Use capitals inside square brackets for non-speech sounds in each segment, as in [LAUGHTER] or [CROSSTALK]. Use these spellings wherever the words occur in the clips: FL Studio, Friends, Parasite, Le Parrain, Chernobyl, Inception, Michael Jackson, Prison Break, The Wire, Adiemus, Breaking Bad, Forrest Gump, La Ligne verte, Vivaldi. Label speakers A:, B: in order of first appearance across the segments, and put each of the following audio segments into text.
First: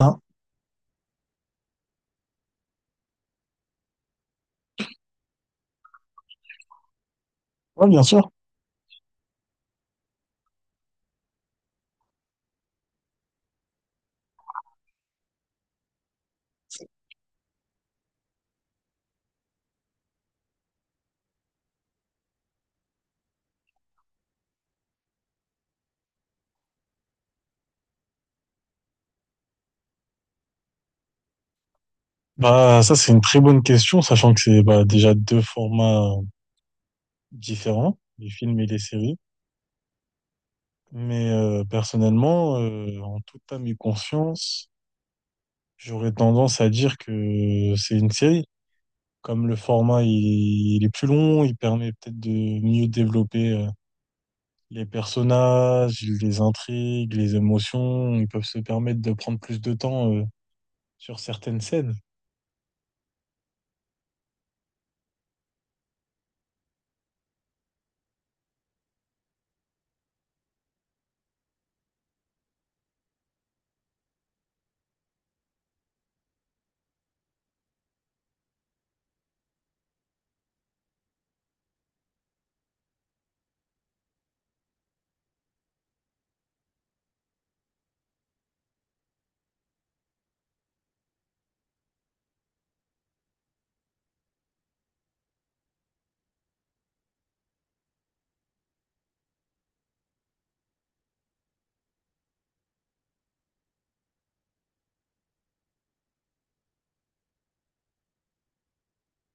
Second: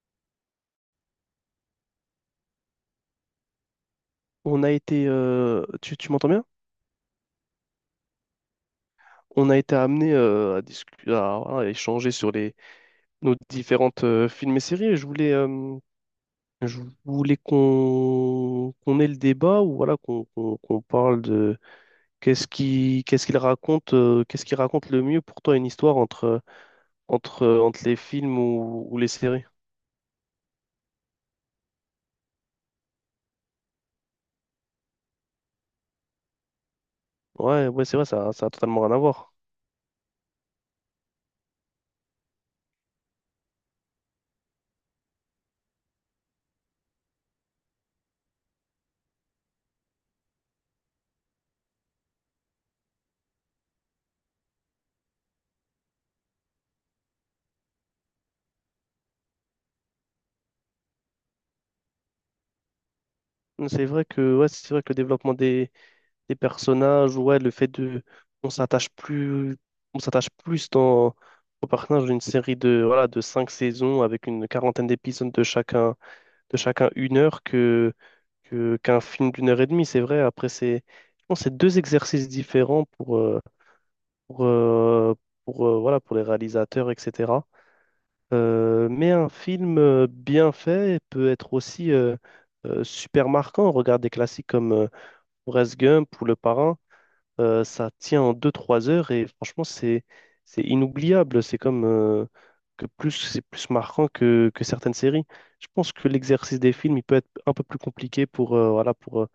A: Hein,
B: On a été, tu m'entends bien?
A: ouais, bien sûr.
B: On a été amené à discuter, à, voilà, à échanger sur les nos différentes films et séries. Et je voulais, je voulais qu'on ait le débat ou voilà qu'on parle de qu'est-ce qui qu'est-ce qu'il raconte, qu'est-ce qui raconte le mieux pour toi une histoire entre entre les films ou les séries.
A: Bah, ça, c'est une très bonne question, sachant que c'est bah, déjà deux formats
B: Ouais, ouais, c'est
A: différents,
B: vrai,
A: les
B: ça a
A: films et les
B: totalement rien à
A: séries.
B: voir.
A: Mais personnellement, en toute âme et conscience, j'aurais tendance à dire que c'est une série. Comme le format, il est plus long, il permet peut-être de mieux développer les personnages, les intrigues, les émotions. Ils peuvent se permettre de prendre plus de temps sur certaines scènes.
B: C'est vrai que ouais, c'est vrai que le développement des personnages, ouais, le fait de, on s'attache plus, on s'attache plus dans, au personnage d'une série de, voilà, de 5 saisons avec une quarantaine d'épisodes de chacun 1 heure que, qu'un film d'1 heure et demie, c'est vrai. Après, c'est, je pense, que c'est deux exercices différents pour, euh, pour, voilà, pour les réalisateurs, etc. Mais un film bien fait peut être aussi super marquant. Regarde des classiques comme Forrest Gump ou Le Parrain. Ça tient en 2-3 heures et franchement, c'est inoubliable. C'est comme que plus c'est plus marquant que certaines séries. Je pense que l'exercice des films, il peut être un peu plus compliqué pour, voilà,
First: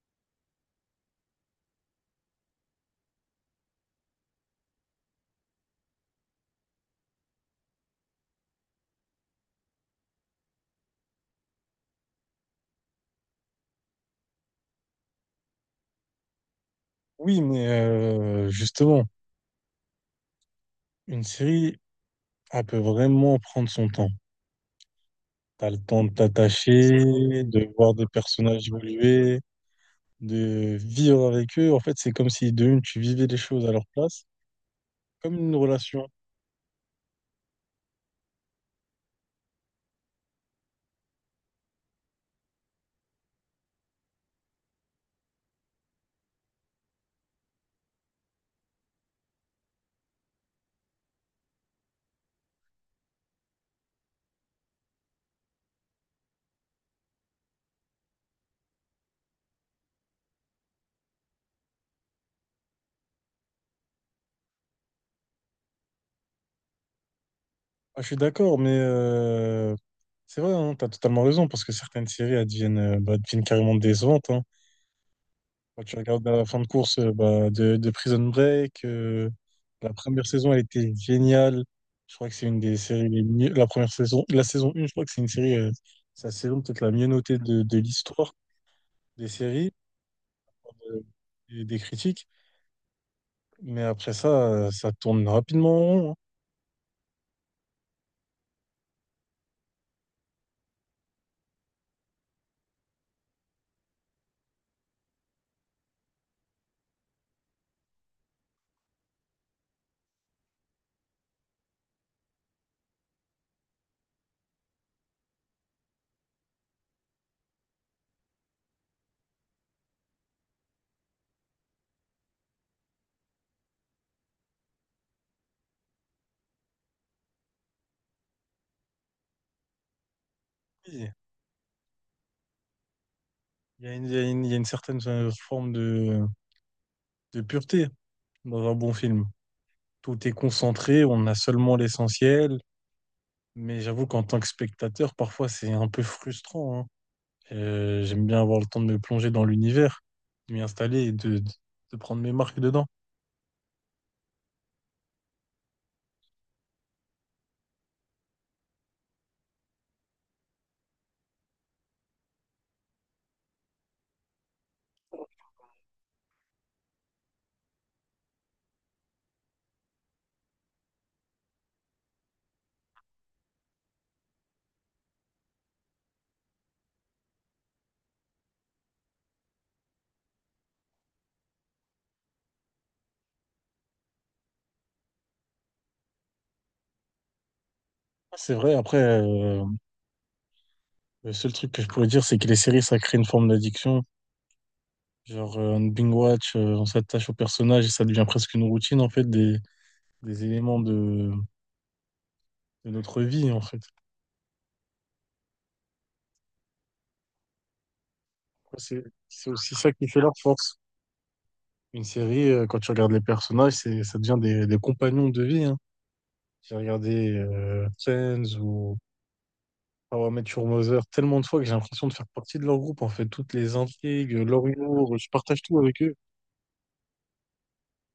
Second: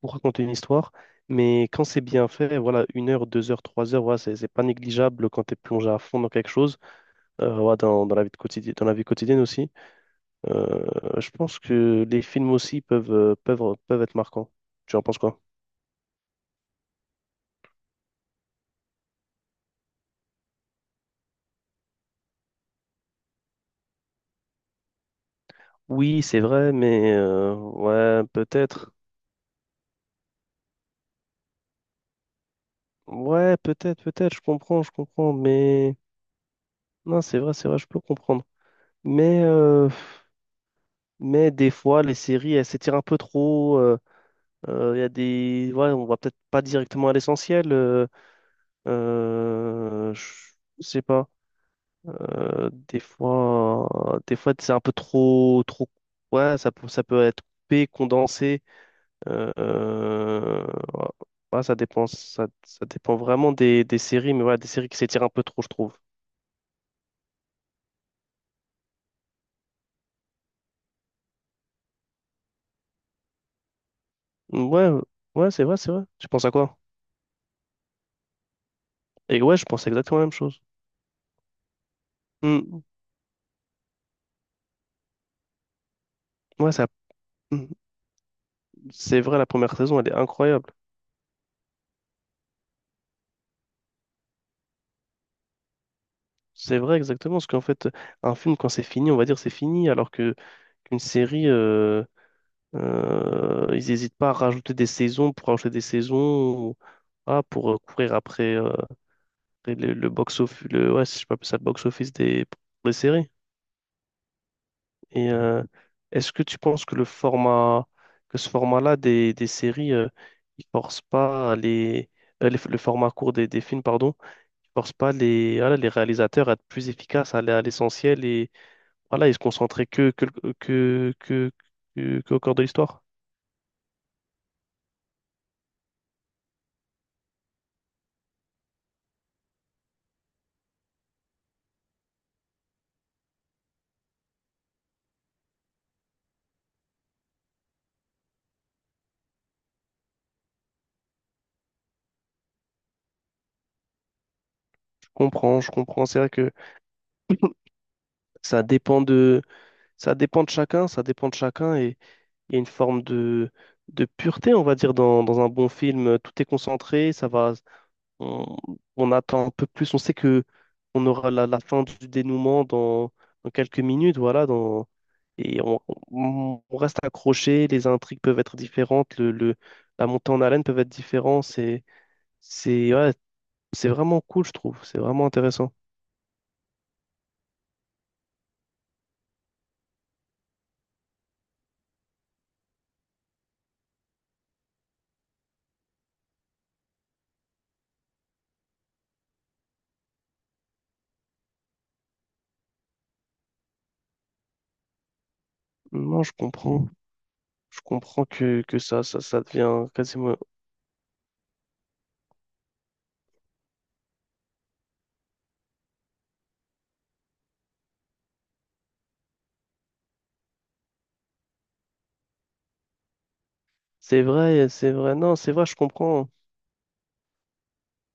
B: pour raconter une histoire. Mais quand c'est bien fait, voilà, 1 heure, 2 heures, 3 heures, voilà, c'est pas négligeable quand tu es plongé à fond dans quelque chose, voilà, dans, dans la vie de quotidienne, dans la vie quotidienne aussi. Euh, je pense que les films aussi peuvent, peuvent, peuvent être marquants. Tu en penses quoi?
A: Oui, mais justement, une série on peut vraiment prendre son temps. T'as le temps de
B: Oui, c'est vrai,
A: t'attacher,
B: mais
A: de voir des
B: ouais,
A: personnages
B: peut-être.
A: évoluer, de vivre avec eux. En fait, c'est comme si de une, tu vivais les
B: Ouais,
A: choses à leur
B: peut-être,
A: place,
B: peut-être, je comprends,
A: comme une
B: mais
A: relation.
B: non, c'est vrai, je peux comprendre. Mais, euh, mais des fois, les séries, elles s'étirent un peu trop. Il y a des, ouais, on va peut-être pas directement à l'essentiel. Euh, je je sais pas. Des fois, des fois, c'est un peu trop, trop. Ouais, ça peut être coupé, condensé. euh, euh, ouais, ça dépend, ça dépend vraiment des séries, mais ouais, des séries qui s'étirent un peu trop, je trouve.
A: Ah, je suis d'accord, mais c'est vrai, hein, t'as totalement raison, parce que certaines séries, elles deviennent, bah, deviennent carrément décevantes, hein.
B: Ouais, ouais, c'est vrai,
A: Quand
B: c'est
A: tu
B: vrai.
A: regardes
B: Tu penses
A: la
B: à
A: fin de
B: quoi?
A: course bah, de Prison Break,
B: Et ouais, je pense
A: la
B: exactement
A: première
B: la même
A: saison, elle
B: chose.
A: était géniale. Je crois que c'est une des
B: Mm,
A: séries les mieux. La première saison, la saison 1, je crois que c'est une série, c'est la saison
B: ouais,
A: peut-être
B: ça,
A: la mieux notée
B: mm,
A: de l'histoire
B: c'est
A: des
B: vrai, la
A: séries,
B: première saison, elle est incroyable.
A: euh, et des critiques. Mais après ça, ça tourne rapidement en rond, hein.
B: C'est vrai, exactement, parce qu'en fait, un film, quand c'est fini, on va dire c'est fini, alors que qu'une série, ils n'hésitent pas à rajouter des saisons pour rajouter des saisons, ah, pour courir après, après le, box-office, le, ouais, si je peux appeler ça le box-office des séries. Et est-ce que tu penses que le format, que ce format-là des séries, il force pas les, le format court des films, pardon, il force pas les, voilà, les réalisateurs à être plus efficaces, à aller à l'essentiel et voilà, ils se concentrer
A: Oui,
B: que, qu'au cœur de l'histoire?
A: il y a une, il y a une certaine forme de pureté dans un bon film. Tout est concentré, on a seulement l'essentiel. Mais j'avoue qu'en tant que spectateur, parfois c'est un peu frustrant, hein. J'aime bien avoir le temps de me plonger dans l'univers, de m'y installer et de prendre mes marques dedans.
B: Je comprends, je comprends. C'est vrai que ça dépend de, ça dépend de chacun, ça dépend de chacun et il y a une forme de pureté, on va dire, dans, dans un bon film. Tout est concentré, ça va. on, on attend un peu plus. On sait que on aura la, la fin du dénouement dans, dans quelques minutes, voilà, dans, et on, on reste accroché. Les intrigues peuvent être différentes, le, la montée en haleine peut être différente. C'est, ouais, c'est vraiment cool, je trouve. C'est vraiment intéressant.
A: C'est vrai, après, le seul truc que je pourrais dire, c'est que les séries, ça crée une forme d'addiction. Genre, on binge-watch, on s'attache au personnage et ça devient presque une routine, en fait, des éléments de notre vie, en fait.
B: Non, je comprends. Je comprends
A: Après,
B: que ça,
A: C'est,
B: ça, ça
A: c'est aussi
B: devient
A: ça qui fait leur
B: quasiment.
A: force. Une série, quand tu regardes les personnages, c'est, ça devient des compagnons de vie, hein. J'ai regardé Friends ou ah ouais, Mathieu Mother, tellement de fois que j'ai l'impression de faire partie de leur groupe, en fait. Toutes les
B: C'est
A: intrigues, leur
B: vrai, c'est vrai.
A: humour, je
B: Non, c'est
A: partage
B: vrai, je
A: tout avec eux.
B: comprends.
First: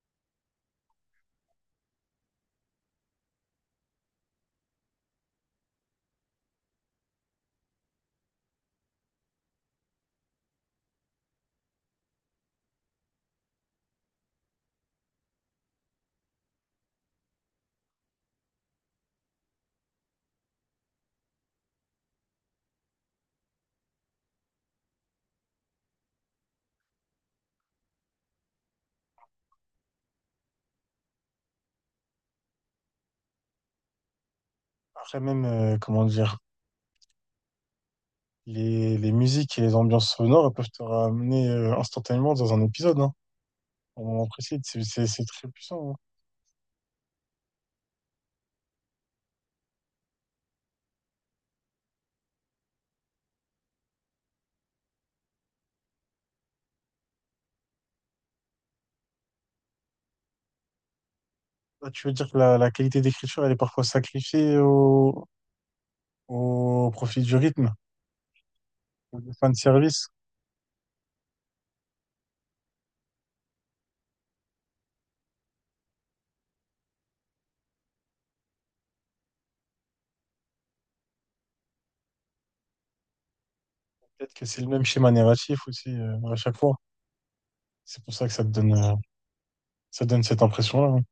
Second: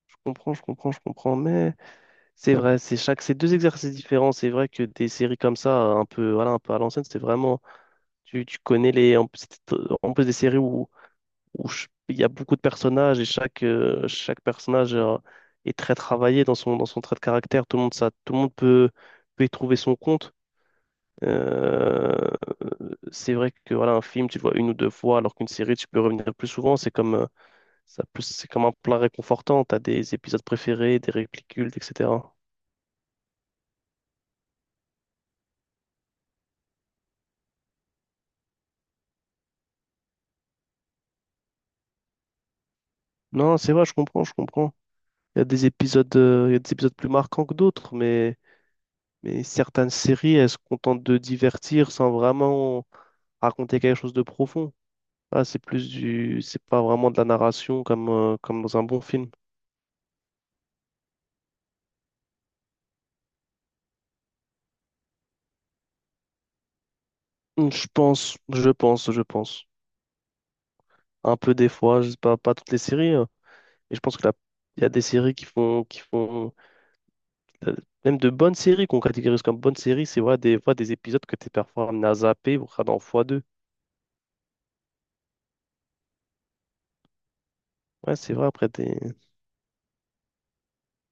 B: Je comprends, je comprends, je comprends. Mais. C'est vrai, c'est chaque, c'est deux exercices différents. C'est vrai que des séries comme ça, un peu, voilà, un peu à l'ancienne, c'était vraiment, tu connais les, en, c'était, en plus des séries où, il y a beaucoup de personnages et chaque, chaque personnage est très travaillé dans son trait de caractère. Tout le monde, ça, tout le monde peut, peut y trouver son compte. Euh, c'est vrai que voilà, un film, tu le vois une ou deux fois, alors qu'une série, tu peux revenir plus souvent. C'est comme, ça, plus, c'est comme un plat réconfortant. T'as des épisodes préférés, des répliques cultes, etc.
A: Après même, comment dire, les musiques et les ambiances sonores elles peuvent te ramener instantanément dans un épisode, hein,
B: Non, c'est vrai, je
A: au
B: comprends,
A: moment
B: je
A: précis.
B: comprends.
A: C'est
B: Il y a
A: très
B: des
A: puissant, hein.
B: épisodes, il y a des épisodes plus marquants que d'autres, mais certaines séries, elles se contentent de divertir sans vraiment raconter quelque chose de profond. Là, c'est plus du, c'est pas vraiment de la narration comme, comme dans un bon film.
A: Là, tu veux dire que la qualité d'écriture, elle est parfois sacrifiée au, au profit du
B: Mm,
A: rythme,
B: je pense, je pense,
A: ou
B: je
A: du
B: pense.
A: fanservice.
B: Un peu des fois, je sais pas, pas toutes les séries, hein, mais je pense que il y a des séries qui font, euh, même de bonnes séries qu'on catégorise comme bonnes séries, c'est vrai, des fois des épisodes que t'es parfois amené à zapper, voire dans x2.
A: Peut-être que c'est le même schéma narratif aussi à chaque fois. C'est pour
B: Ouais,
A: ça que
B: c'est
A: ça
B: vrai,
A: te
B: après,
A: donne, ça donne cette impression-là, hein.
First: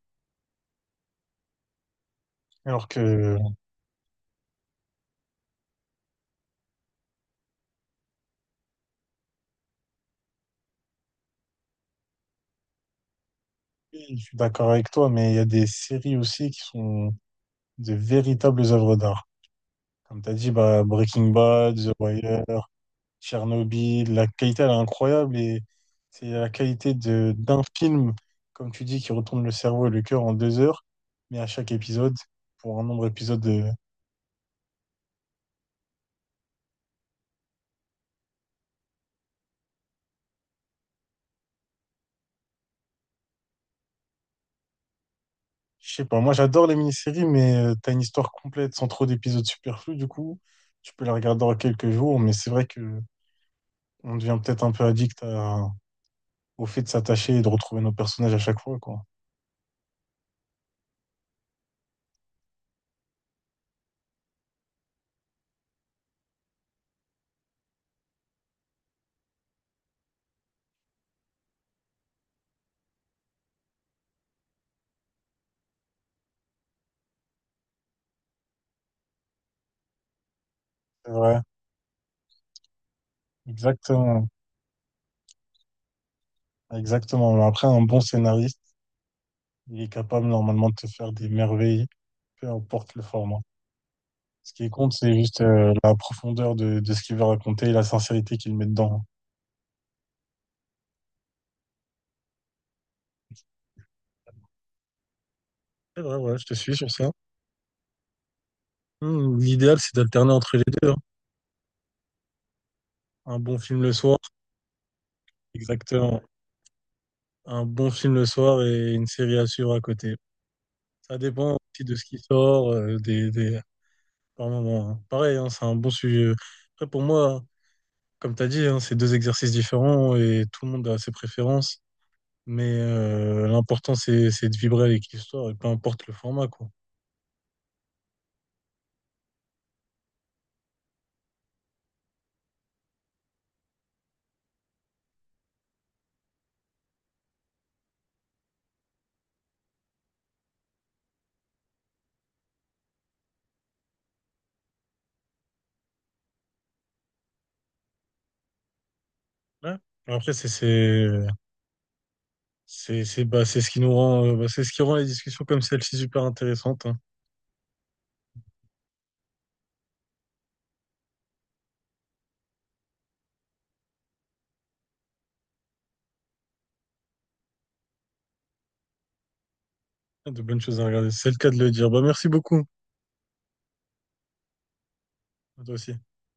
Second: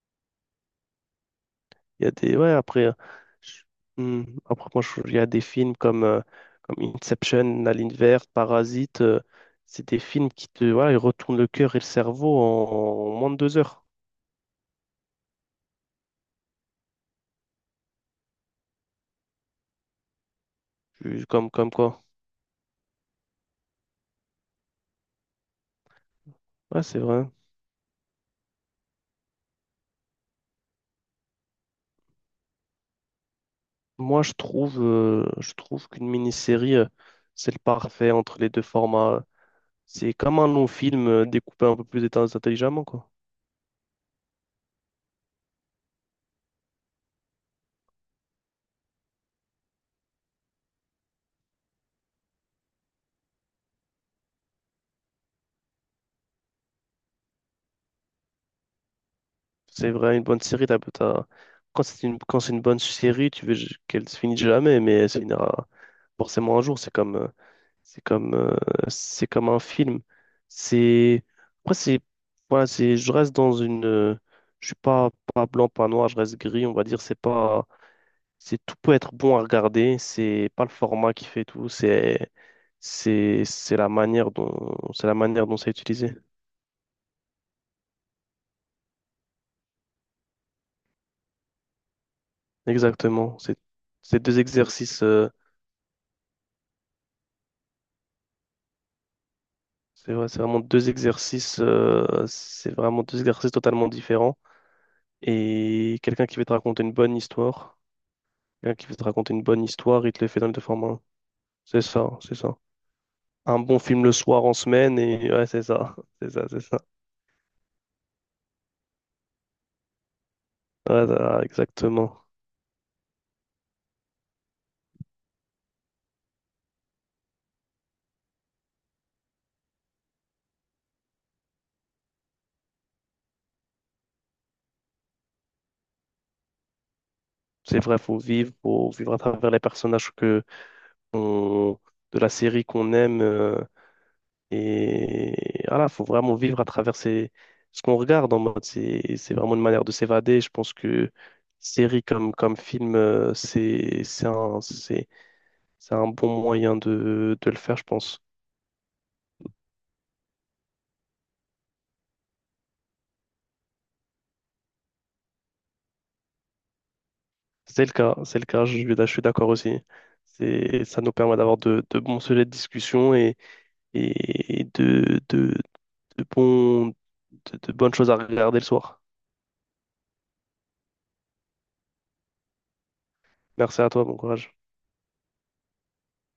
B: il y a des, ouais, après,
A: Alors que,
B: je- hmm, après moi, il y a des films comme, comme Inception, La Ligne verte, Parasite. C'est des films qui te, voilà, ils retournent le cœur et le cerveau en, en moins de 2 heures.
A: oui, je suis d'accord avec toi, mais il y a des séries aussi qui sont de véritables œuvres d'art. Comme tu as dit, bah, Breaking
B: Comme, comme
A: Bad, The
B: quoi.
A: Wire, Tchernobyl, la qualité, elle est incroyable et c'est la
B: Ouais,
A: qualité
B: c'est vrai.
A: d'un film, comme tu dis, qui retourne le cerveau et le cœur en 2 heures, mais à chaque épisode, pour un nombre d'épisodes
B: Moi, je trouve qu'une mini-série, c'est le parfait entre les deux formats. C'est comme un long film découpé un peu plus intelligemment, quoi.
A: je sais pas, moi j'adore les mini-séries, mais t'as une histoire complète sans trop d'épisodes superflus, du coup, tu peux la regarder en quelques jours, mais c'est vrai que on devient peut-être un peu addict à- au fait de s'attacher et de retrouver nos personnages à chaque fois, quoi.
B: C'est vrai, une bonne série, quand c'est une, quand c'est une bonne série, tu veux qu'elle se finisse jamais, mais c'est une forcément un jour. C'est comme, c'est comme, c'est comme un film. C'est, après, c'est, voilà, c'est, je reste dans une, je suis pas, pas blanc, pas noir, je reste gris, on va dire. C'est pas, c'est tout peut être bon à regarder. C'est pas le
A: C'est
B: format qui
A: vrai,
B: fait tout. C'est la
A: exactement,
B: manière dont, c'est la manière dont c'est utilisé.
A: exactement. Mais après, un bon scénariste, il est capable normalement de te faire des merveilles, peu importe le
B: Exactement.
A: format.
B: C'est deux
A: Ce qui compte,
B: exercices.
A: c'est juste la profondeur de ce qu'il veut raconter et la sincérité qu'il met dedans.
B: C'est vrai, c'est vraiment deux exercices, c'est vraiment deux exercices totalement différents. Et
A: C'est vrai,
B: quelqu'un qui
A: ouais, je
B: veut te
A: te suis
B: raconter
A: sur
B: une
A: ça.
B: bonne histoire, quelqu'un qui veut te raconter
A: Hmm,
B: une bonne
A: l'idéal, c'est
B: histoire, il te les
A: d'alterner
B: fait dans
A: entre
B: le
A: les
B: format
A: deux, hein.
B: 1. C'est ça, c'est ça.
A: Un bon
B: Un bon
A: film le
B: film le
A: soir
B: soir en semaine et ouais, c'est ça. [LAUGHS]
A: exactement.
B: C'est ça, c'est ça.
A: Un bon film le soir et une série à suivre à côté.
B: Ouais,
A: Ça
B: ça,
A: dépend aussi de ce qui
B: exactement.
A: sort, des... par moment, hein. Pareil, hein, c'est un bon sujet. Après, pour moi, comme tu as dit, hein, c'est deux exercices différents et tout le monde a ses préférences. Mais l'important, c'est de vibrer avec l'histoire et peu importe le format, quoi.
B: C'est vrai, faut vivre à travers les personnages que on- de la série qu'on aime. Et voilà, faut vraiment vivre à travers ce qu'on regarde en mode. C'est vraiment une manière de s'évader. Je pense que série comme, comme film, c'est un, c'est un bon moyen de le faire, je pense.
A: Ouais. Après, c'est, bah, c'est ce qui nous rend, bah, c'est ce qui rend les discussions comme celle-ci super intéressantes, hein.
B: C'est le cas, je, je suis d'accord aussi. C'est, ça nous permet d'avoir de bons sujets de discussion et de, bons, de bonnes choses à regarder le soir.
A: De bonnes choses à regarder. C'est le cas de le dire. Bah, merci beaucoup.
B: Merci à toi, bon courage.
A: À toi aussi.